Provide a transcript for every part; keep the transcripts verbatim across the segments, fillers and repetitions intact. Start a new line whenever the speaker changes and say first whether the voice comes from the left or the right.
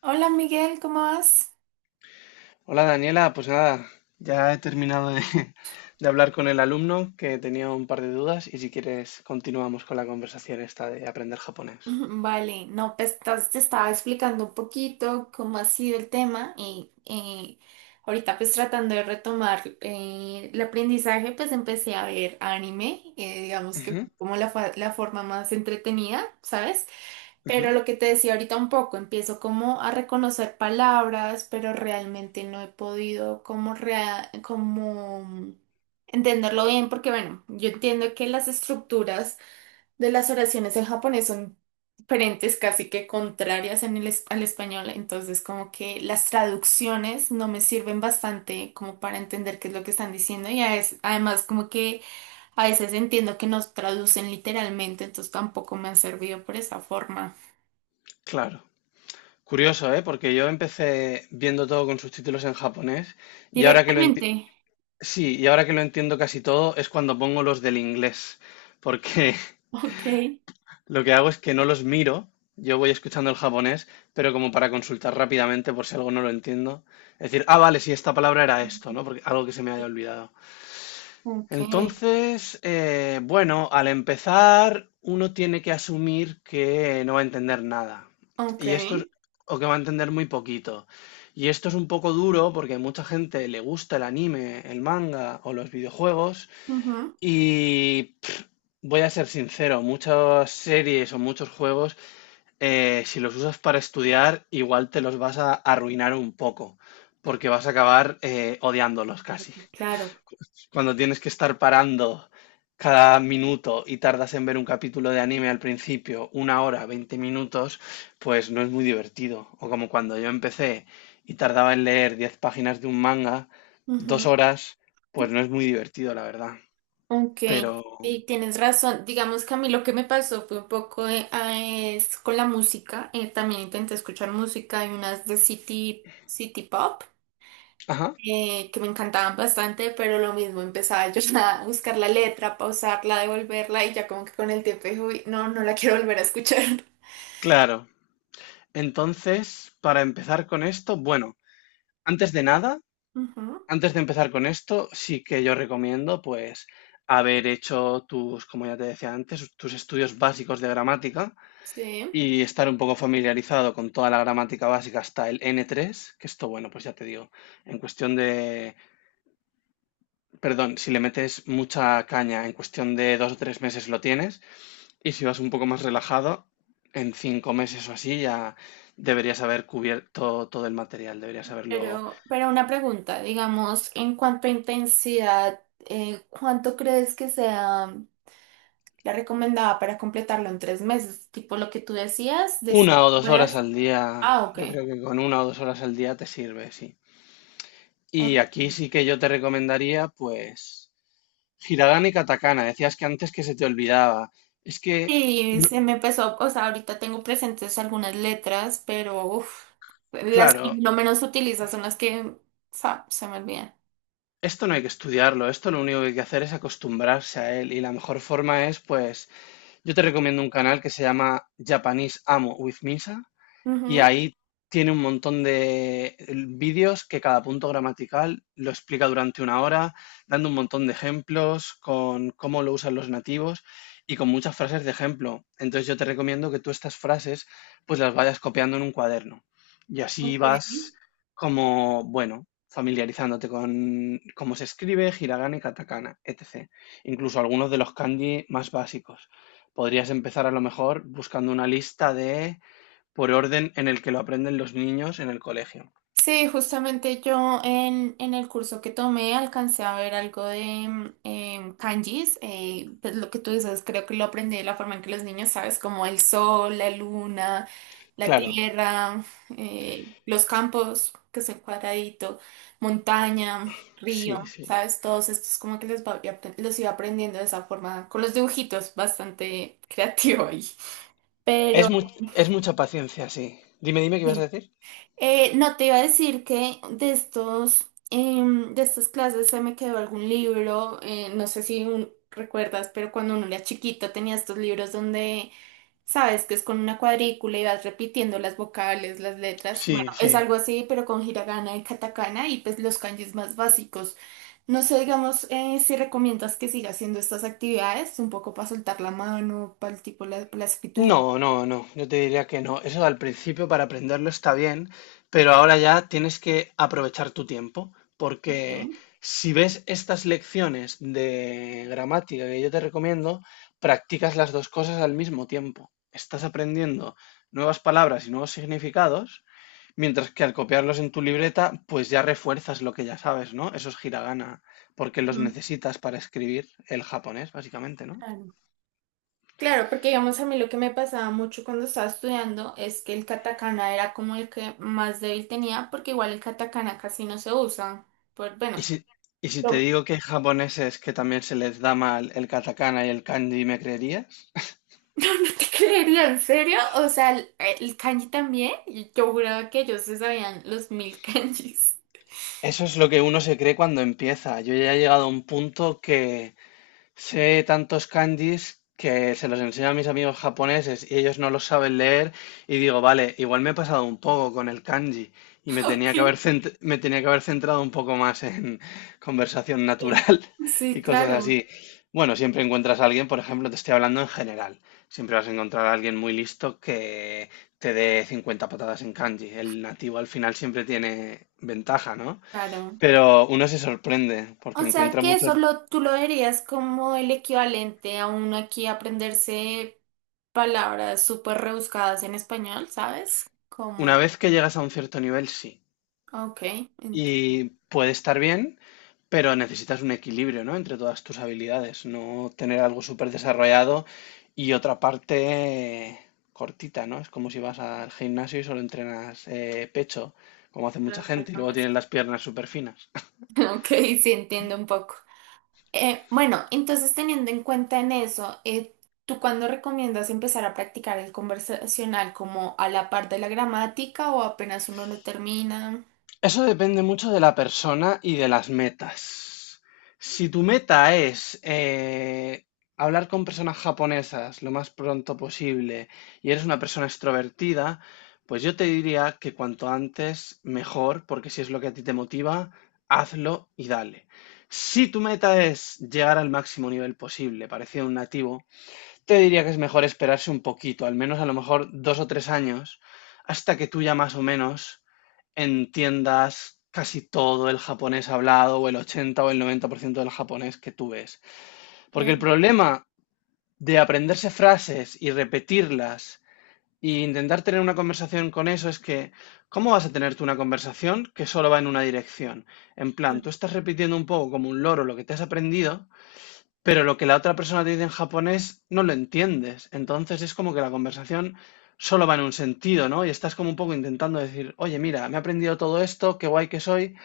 right: Hola Miguel, ¿cómo vas?
left: Hola Daniela, pues nada, ya he terminado de, de hablar con el alumno que tenía un par de dudas y si quieres continuamos con la conversación esta de aprender japonés.
right: Vale, no, pues estás- te estaba explicando un poquito cómo ha sido el tema y eh, ahorita pues tratando de retomar eh, el aprendizaje, pues empecé a ver anime, eh, digamos que
left: Ujú,
right: fue como la, fa- la forma más entretenida, ¿sabes? Pero
left: ujú,
right: lo que te decía ahorita un poco, empiezo como a reconocer palabras, pero realmente no he podido como, rea- como entenderlo bien, porque bueno, yo entiendo que las estructuras de las oraciones en japonés son diferentes, casi que contrarias en el, es- al español, entonces como que las traducciones no me sirven bastante como para entender qué es lo que están diciendo y a es- además como que a veces entiendo que nos traducen literalmente, entonces tampoco me han servido por esa forma.
left: claro. Curioso, ¿eh? Porque yo empecé viendo todo con subtítulos en japonés y ahora que lo
right: Directamente.
left: enti- sí, y ahora que lo entiendo casi todo es cuando pongo los del inglés, porque
right: Ok.
left: lo que hago es que no los miro, yo voy escuchando el japonés, pero como para consultar rápidamente por si algo no lo entiendo. Es decir, ah, vale, si esta palabra era esto, ¿no? Porque algo que se me haya olvidado.
right: Ok.
left: Entonces, eh, bueno, al empezar uno tiene que asumir que no va a entender nada.
right: Ok.
left: Y esto es, o que va a entender muy poquito. Y esto es un poco duro porque a mucha gente le gusta el anime, el manga o los videojuegos.
right: Ujú.
left: Y pff, voy a ser sincero, muchas series o muchos juegos eh, si los usas para estudiar, igual te los vas a arruinar un poco, porque vas a acabar eh, odiándolos casi.
right: Claro.
left: Cuando tienes que estar parando cada minuto y tardas en ver un capítulo de anime al principio, una hora, veinte minutos, pues no es muy divertido. O como cuando yo empecé y tardaba en leer diez páginas de un manga, dos horas, pues no es muy divertido, la verdad.
right: Ok,
left: Pero,
right: y tienes razón. Digamos que a mí lo que me pasó fue un poco eh, ah, es con la música. Eh, también intenté escuchar música, hay unas de City, City Pop
left: ajá,
right: eh, que me encantaban bastante, pero lo mismo empezaba yo a buscar la letra, pausarla, devolverla y ya como que con el tiempo dije: "Uy, no, no la quiero volver a escuchar".
left: claro. Entonces, para empezar con esto, bueno, antes de nada,
right: Ujú,
left: antes de empezar con esto, sí que yo recomiendo, pues, haber hecho tus, como ya te decía antes, tus estudios básicos de gramática
right: sí,
left: y estar un poco familiarizado con toda la gramática básica hasta el N tres, que esto, bueno, pues ya te digo, en cuestión de, perdón, si le metes mucha caña, en cuestión de dos o tres meses lo tienes, y si vas un poco más relajado, en cinco meses o así ya deberías haber cubierto todo el material, deberías haberlo.
right: pero, pero una pregunta, digamos, en cuanto a intensidad, eh, ¿cuánto crees que sea? La recomendaba para completarlo en tres meses, tipo lo que tú decías, de
left: Una
right: cinco
left: o dos horas
right: horas.
left: al día,
right: Ah, ok.
left: yo creo que con una o dos horas al día te sirve, sí. Y aquí
right: Ok.
left: sí que yo te recomendaría, pues, Hiragana y Katakana. Decías que antes que se te olvidaba. Es que,
right: Sí,
left: no-
right: se me empezó, o sea, ahorita tengo presentes algunas letras, pero uf, las que
left: claro,
right: lo menos utilizo son las que, o sea, se me olvidan.
left: esto no hay que estudiarlo, esto lo único que hay que hacer es acostumbrarse a él. Y la mejor forma es, pues, yo te recomiendo un canal que se llama Japanese Amo with Misa, y
right: Ujú,
left: ahí tiene un montón de vídeos que cada punto gramatical lo explica durante una hora, dando un montón de ejemplos con cómo lo usan los nativos y con muchas frases de ejemplo. Entonces yo te recomiendo que tú estas frases pues las vayas copiando en un cuaderno y así
right: ok.
left: vas como, bueno, familiarizándote con cómo se escribe, hiragana y katakana, etcétera. Incluso algunos de los kanji más básicos. Podrías empezar a lo mejor buscando una lista de por orden en el que lo aprenden los niños en el colegio.
right: Sí, justamente yo en, en el curso que tomé alcancé a ver algo de mm, em, kanjis, eh, pues lo que tú dices, creo que lo aprendí de la forma en que los niños, sabes, como el sol, la luna, la
left: Claro,
right: tierra, eh, los campos, que es el cuadradito, montaña,
left: sí,
right: río,
left: sí.
right: sabes, todos estos como que les va- los iba aprendiendo de esa forma, con los dibujitos, bastante creativo ahí. Pero...
left: Es mu- es mucha paciencia, sí. Dime, dime, ¿qué ibas
right: sí.
left: a decir?
right: Eh, no te iba a decir que de estos, em, de estas clases se me quedó algún libro, eh, no sé si un- recuerdas, pero cuando uno era chiquito tenía estos libros donde sabes que es con una cuadrícula y vas repitiendo las vocales, las letras. Bueno,
left: Sí,
right: es
left: sí.
right: algo así, pero con hiragana y katakana y pues los kanjis más básicos. No sé, digamos, eh, si recomiendas que siga haciendo estas actividades, un poco para soltar la mano, para el tipo la, la escritura.
left: No, no, no, yo te diría que no. Eso al principio para aprenderlo está bien, pero ahora ya tienes que aprovechar tu tiempo, porque
right: ¿Ok?
left: si ves estas lecciones de gramática que yo te recomiendo, practicas las dos cosas al mismo tiempo. Estás aprendiendo nuevas palabras y nuevos significados. Mientras que al copiarlos en tu libreta, pues ya refuerzas lo que ya sabes, ¿no? Esos hiragana, porque los
right: Ujú,
left: necesitas para escribir el japonés, básicamente, ¿no?
right: claro. Claro, porque digamos a mí lo que me pasaba mucho cuando estaba estudiando es que el katakana era como el que más débil tenía, porque igual el katakana casi no se usa. Por,
left: Y
right: bueno,
left: si, y si te
right: no.
left: digo que hay japoneses que también se les da mal el katakana y el kanji, ¿me creerías?
right: No, no te creería, ¿en serio? O sea, el, el kanji también. y Yo juraba que ellos se sabían los mil kanjis.
left: Eso es lo que uno se cree cuando empieza. Yo ya he llegado a un punto que sé tantos kanjis que se los enseño a mis amigos japoneses y ellos no los saben leer y digo, vale, igual me he pasado un poco con el kanji y me
right: Ok.
left: tenía que haber cent- me tenía que haber centrado un poco más en conversación natural
right: Sí,
left: y cosas
right: claro,
left: así. Bueno, siempre encuentras a alguien, por ejemplo, te estoy hablando en general, siempre vas a encontrar a alguien muy listo que te dé cincuenta patadas en kanji. El nativo al final siempre tiene ventaja, ¿no?
right: claro.
left: Pero uno se sorprende
right: O
left: porque
right: sea
left: encuentra
right: que eso
left: muchos.
right: lo, tú lo verías como el equivalente a uno aquí aprenderse palabras súper rebuscadas en español, ¿sabes? Como...
left: Una vez que llegas a un cierto nivel, sí.
right: Ok, entiendo.
left: Y puede estar bien, pero necesitas un equilibrio, ¿no? Entre todas tus habilidades, no tener algo súper desarrollado y otra parte eh, cortita, ¿no? Es como si vas al gimnasio y solo entrenas eh, pecho, como hace mucha
right: Claro,
left: gente, y
right: faltan
left: luego tienes
right: brazos.
left: las piernas súper finas.
right: Ok, sí, entiendo un poco. Eh, bueno, entonces teniendo en cuenta en eso, eh, ¿tú cuándo recomiendas empezar a practicar el conversacional? ¿Como a la par de la gramática o apenas uno lo termina?
left: Eso depende mucho de la persona y de las metas. Si tu meta es eh, hablar con personas japonesas lo más pronto posible y eres una persona extrovertida, pues yo te diría que cuanto antes mejor, porque si es lo que a ti te motiva, hazlo y dale. Si tu meta es llegar al máximo nivel posible, parecido a un nativo, te diría que es mejor esperarse un poquito, al menos a lo mejor dos o tres años, hasta que tú ya más o menos entiendas casi todo el japonés hablado o el ochenta o el noventa por ciento del japonés que tú ves. Porque el
right: Okay,
left: problema de aprenderse frases y repetirlas e intentar tener una conversación con eso es que, ¿cómo vas a tener tú una conversación que solo va en una dirección? En plan, tú estás repitiendo un poco como un loro lo que te has aprendido, pero lo que la otra persona te dice en japonés no lo entiendes. Entonces es como que la conversación solo va en un sentido, ¿no? Y estás como un poco intentando decir, oye, mira, me he aprendido todo esto, qué guay que soy,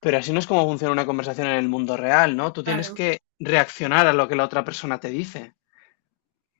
left: pero así no es como funciona una conversación en el mundo real, ¿no? Tú tienes
right: claro.
left: que reaccionar a lo que la otra persona te dice.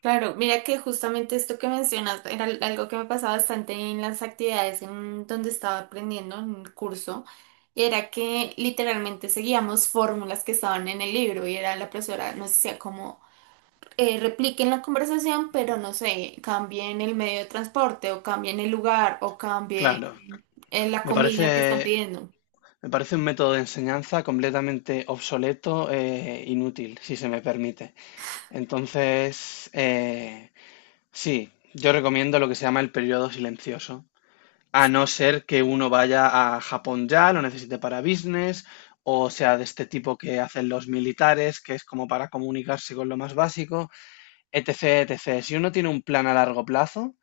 right: Claro, mira que justamente esto que mencionas era al- algo que me pasaba bastante en las actividades en donde estaba aprendiendo en el curso, y era que literalmente seguíamos fórmulas que estaban en el libro y era la profesora, nos decía como eh, repliquen la conversación, pero no sé, cambien el medio de transporte o cambien el lugar o cambien
left: Claro,
right: eh, la
left: me
right: comida que están
left: parece,
right: pidiendo.
left: me parece un método de enseñanza completamente obsoleto e inútil, si se me permite. Entonces, eh, sí, yo recomiendo lo que se llama el periodo silencioso, a no ser que uno vaya a Japón ya, lo necesite para business, o sea, de este tipo que hacen los militares, que es como para comunicarse con lo más básico, etc, etcétera. Si uno tiene un plan a largo plazo,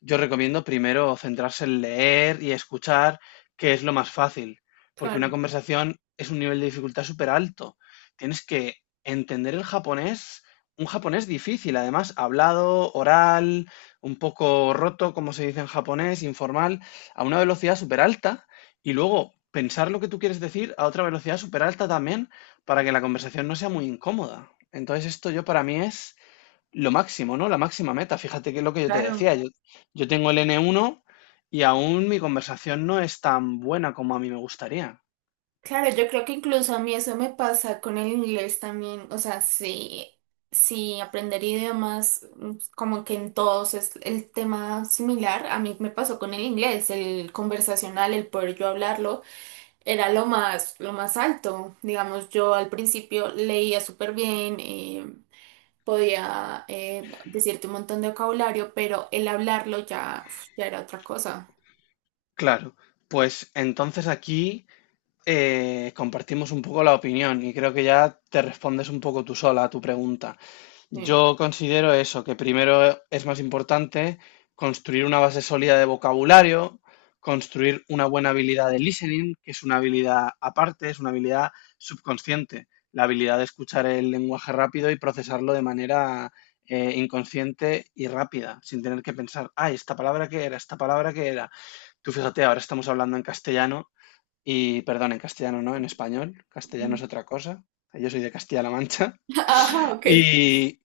left: yo recomiendo primero centrarse en leer y escuchar, que es lo más fácil, porque una
right: Claro.
left: conversación es un nivel de dificultad súper alto. Tienes que entender el japonés, un japonés difícil, además, hablado, oral, un poco roto, como se dice en japonés, informal, a una velocidad súper alta, y luego pensar lo que tú quieres decir a otra velocidad súper alta también, para que la conversación no sea muy incómoda. Entonces, esto yo para mí es lo máximo, ¿no? La máxima meta. Fíjate que es lo que yo te
right: Claro.
left: decía. Yo, yo tengo el N uno y aún mi conversación no es tan buena como a mí me gustaría.
right: Claro, yo creo que incluso a mí eso me pasa con el inglés también, o sea, sí, sí, aprender idiomas, mm, como que en todos es el tema similar, a mí me pasó con el inglés, el conversacional, el poder yo hablarlo, era lo más, lo más alto, digamos, yo al principio leía súper bien, eh, podía eh, decirte un montón de vocabulario, pero el hablarlo ya, uf, ya era otra cosa.
left: Claro, pues entonces aquí eh, compartimos un poco la opinión y creo que ya te respondes un poco tú sola a tu pregunta.
right: Sí.
left: Yo considero eso, que primero es más importante construir una base sólida de vocabulario, construir una buena habilidad de listening, que es una habilidad aparte, es una habilidad subconsciente, la habilidad de escuchar el lenguaje rápido y procesarlo de manera eh, inconsciente y rápida, sin tener que pensar, ay, esta palabra qué era, esta palabra qué era. Tú fíjate, ahora estamos hablando en castellano y, perdón, en castellano no, en español, castellano es
right: Ujú.
left: otra cosa. Yo soy de Castilla-La Mancha
right: Ajá, ok.
left: y,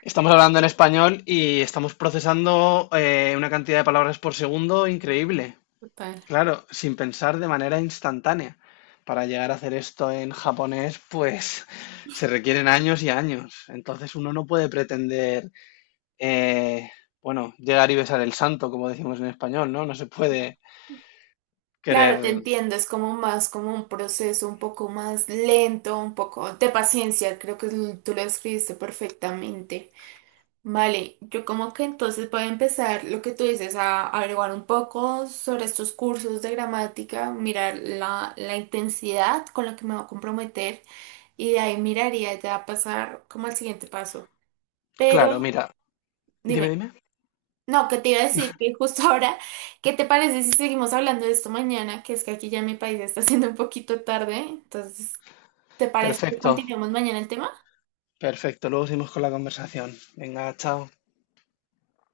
left: estamos hablando en español y estamos procesando eh, una cantidad de palabras por segundo increíble.
right: Total.
left: Claro, sin pensar de manera instantánea. Para llegar a hacer esto en japonés, pues se requieren años y años. Entonces uno no puede pretender, eh, bueno, llegar y besar el santo, como decimos en español, ¿no? No se puede
right: Claro, te
left: querer...
right: entiendo, es como más como un proceso un poco más lento, un poco de paciencia, creo que l- tú lo describiste perfectamente. Vale, yo como que entonces voy a empezar lo que tú dices, a averiguar un poco sobre estos cursos de gramática, mirar la, la intensidad con la que me voy a comprometer y de ahí miraría ya pasar como al siguiente paso.
left: Claro,
right: Pero
left: mira,
right: dime,
left: dime, dime.
right: no, que te iba a decir que justo ahora, ¿qué te parece si seguimos hablando de esto mañana? Que es que aquí ya en mi país está siendo un poquito tarde, entonces, ¿te parece que
left: Perfecto,
right: continuemos mañana el tema?
left: perfecto. Luego seguimos con la conversación. Venga, chao.